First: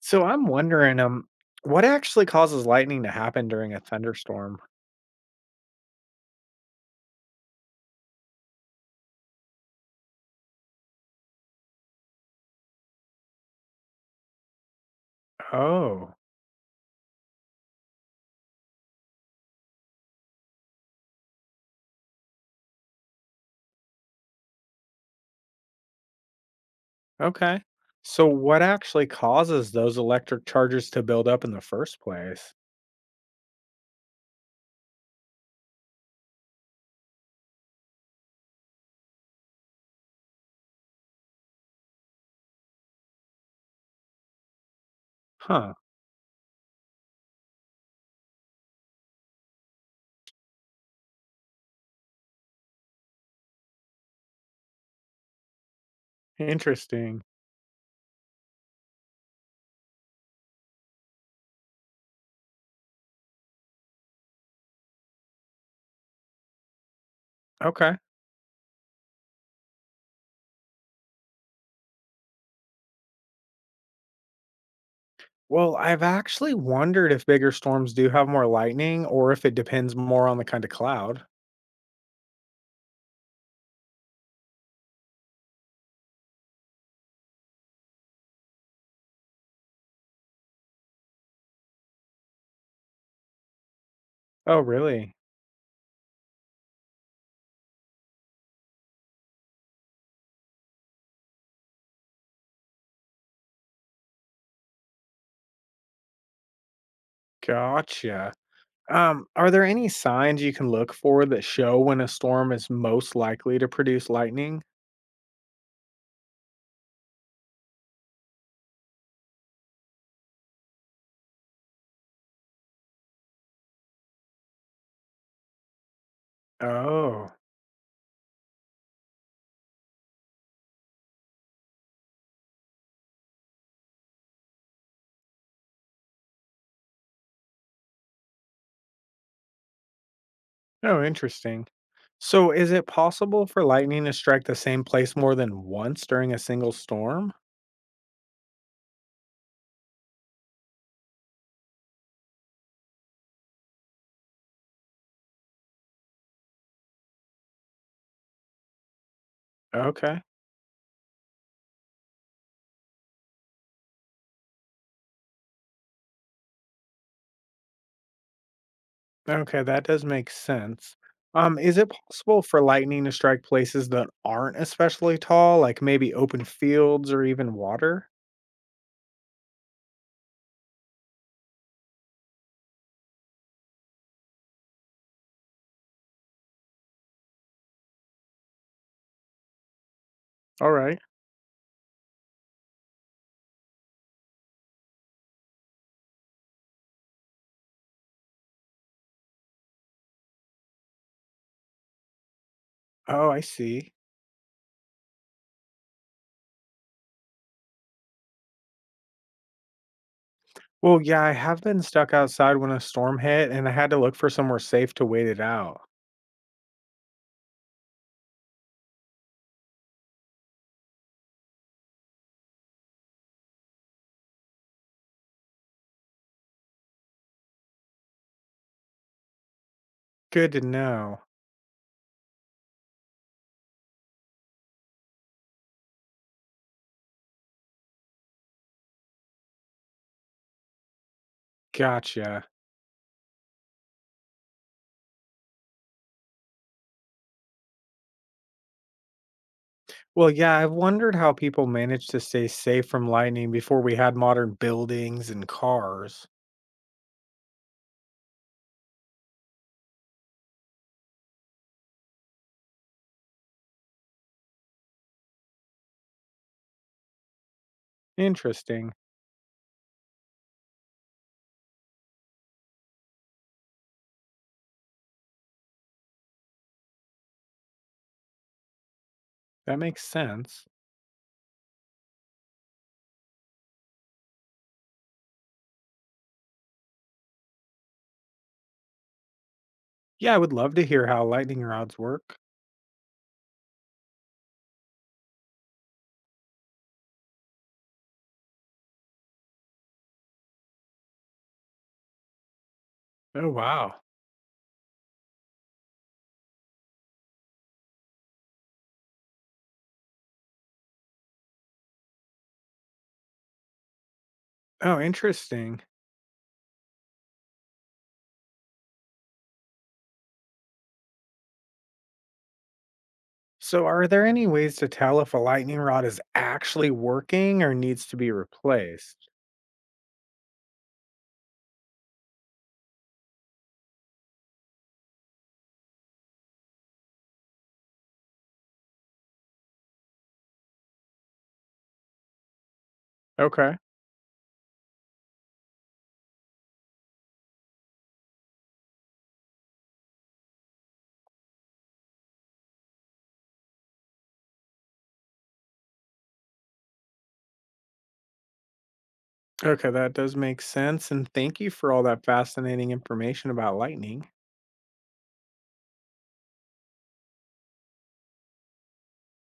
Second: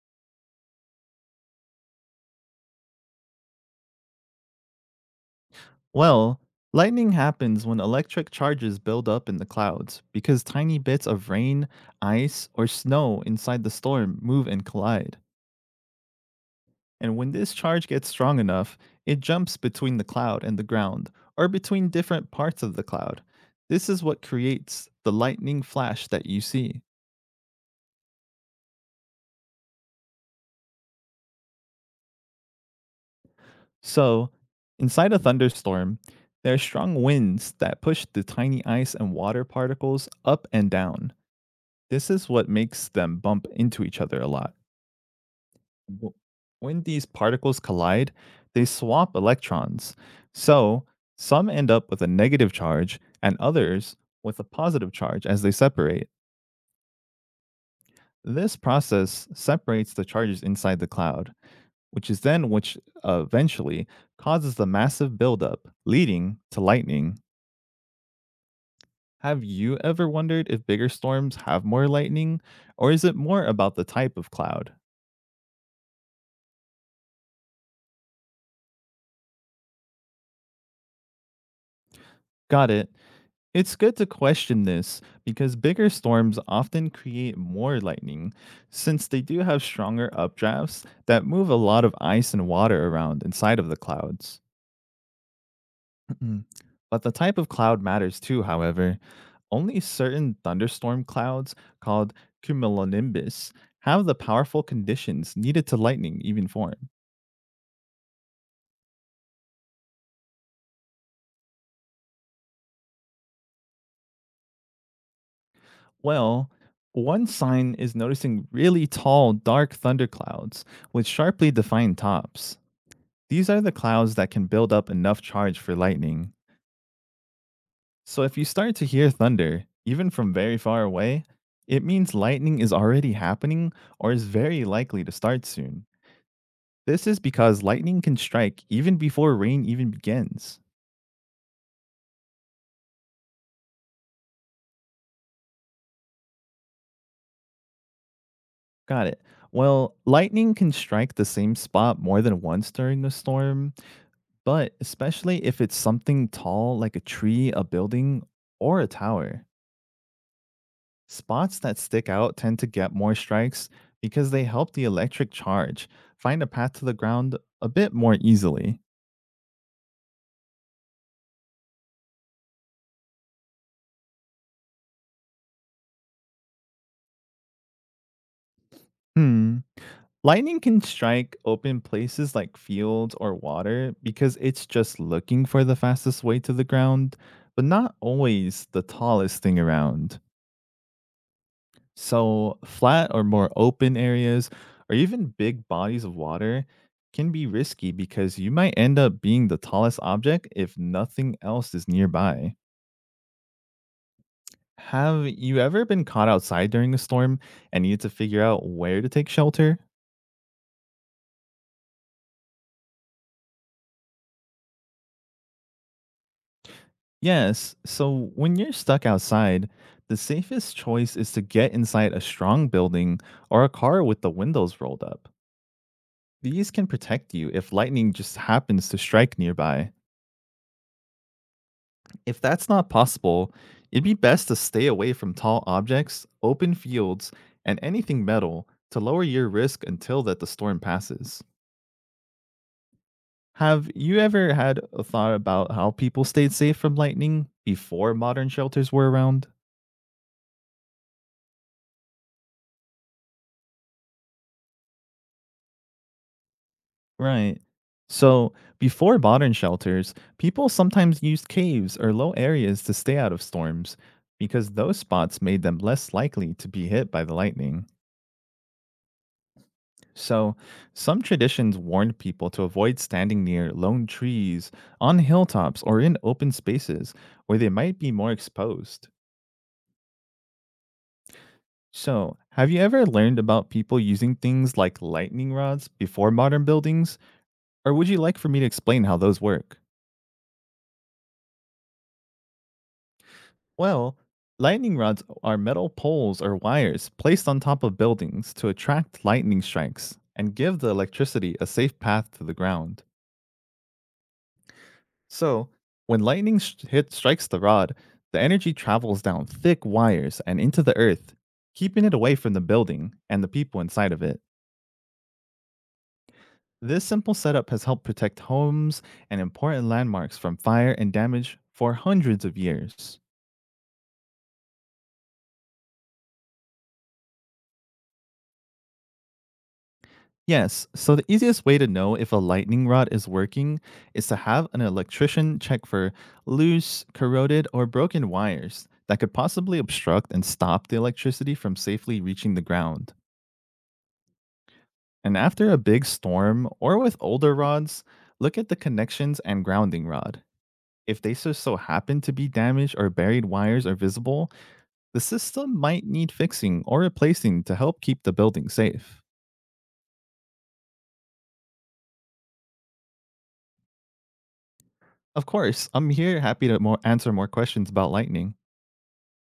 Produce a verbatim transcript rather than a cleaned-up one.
So I'm wondering, um, what actually causes lightning to happen during a thunderstorm? Well, lightning happens when electric charges build up in the clouds because tiny bits of rain, ice, or snow inside the storm move and collide. Oh, And when this charge gets strong enough, it jumps between the cloud and the ground, or between different parts of the cloud. This is what creates the lightning flash that you see. okay. So what actually causes those electric charges to build up in the first place? So, inside a thunderstorm, there are strong winds that push the tiny ice and water particles up and down. This is what makes them bump into each other a lot. Huh. w- when these particles collide, they swap electrons. So some end up with a negative charge and others with a positive charge as they separate. Interesting. This process separates the charges inside the cloud, which is then which uh, eventually causes the massive buildup, leading to lightning. Okay. Have you ever wondered if bigger storms have more lightning, or is it more about the type of cloud? Well, I've actually wondered if bigger storms do have more lightning or if it depends more on the kind of cloud. Got it. It's good to question this because bigger storms often create more lightning, since they do have stronger updrafts that move a lot of ice and water around inside of the clouds. Oh, really? Mhm. But the type of cloud matters too, however. Only certain thunderstorm clouds, called cumulonimbus, have the powerful conditions needed to lightning even form. Gotcha. Um, are there any signs you can look for that show when a storm is most likely to produce lightning? Well, one sign is noticing really tall, dark thunderclouds with sharply defined tops. These are the clouds that can build up enough charge for lightning. Oh, So if you start to hear thunder, even from very far away, it means lightning is already happening or is very likely to start soon. This is because lightning can strike even before rain even begins. oh, interesting. So, is it possible for lightning to strike the same place more than once during a single storm? Got it. Well, lightning can strike the same spot more than once during a storm, but especially if it's something tall like a tree, a building, or a tower. Okay. Spots that stick out tend to get more strikes because they help the electric charge find a path to the ground a bit more easily. Okay, that does make sense. Um, is it possible for lightning to strike places that aren't especially tall, like maybe open fields or even water? Hmm. Lightning can strike open places like fields or water because it's just looking for the fastest way to the ground, but not always the tallest thing around. All right. So, flat or more open areas, or even big bodies of water, can be risky because you might end up being the tallest object if nothing else is nearby. Oh, I see. Have you ever been caught outside during a storm and needed to figure out where to take shelter? Well, yeah, I have been stuck outside when a storm hit and I had to look for somewhere safe to wait it out. Yes, so when you're stuck outside, the safest choice is to get inside a strong building or a car with the windows rolled up. These can protect you if lightning just happens to strike nearby. Good to know. If that's not possible, it'd be best to stay away from tall objects, open fields, and anything metal to lower your risk until that the storm passes. Gotcha. Have you ever had a thought about how people stayed safe from lightning before modern shelters were around? Well, yeah, I've wondered how people managed to stay safe from lightning before we had modern buildings and cars. Right. So, before modern shelters, people sometimes used caves or low areas to stay out of storms because those spots made them less likely to be hit by the lightning. Interesting. So, some traditions warned people to avoid standing near lone trees, on hilltops, or in open spaces where they might be more exposed. That makes sense. So, have you ever learned about people using things like lightning rods before modern buildings, or would you like for me to explain how those work? Yeah, I would love to hear how lightning rods work. Well, lightning rods are metal poles or wires placed on top of buildings to attract lightning strikes and give the electricity a safe path to the ground. Oh, wow. So, when lightning sh- hit strikes the rod, the energy travels down thick wires and into the earth, keeping it away from the building and the people inside of it. Oh, interesting. This simple setup has helped protect homes and important landmarks from fire and damage for hundreds of years. So, are there any ways to tell if a lightning rod is actually working or needs to be replaced? Yes, so the easiest way to know if a lightning rod is working is to have an electrician check for loose, corroded, or broken wires that could possibly obstruct and stop the electricity from safely reaching the ground. Okay. And after a big storm or with older rods, look at the connections and grounding rod. If they so so happen to be damaged or buried wires are visible, the system might need fixing or replacing to help keep the building safe. Okay, that does make sense. And thank you for all that fascinating information about lightning. Of course, I'm here happy to more answer more questions about lightning.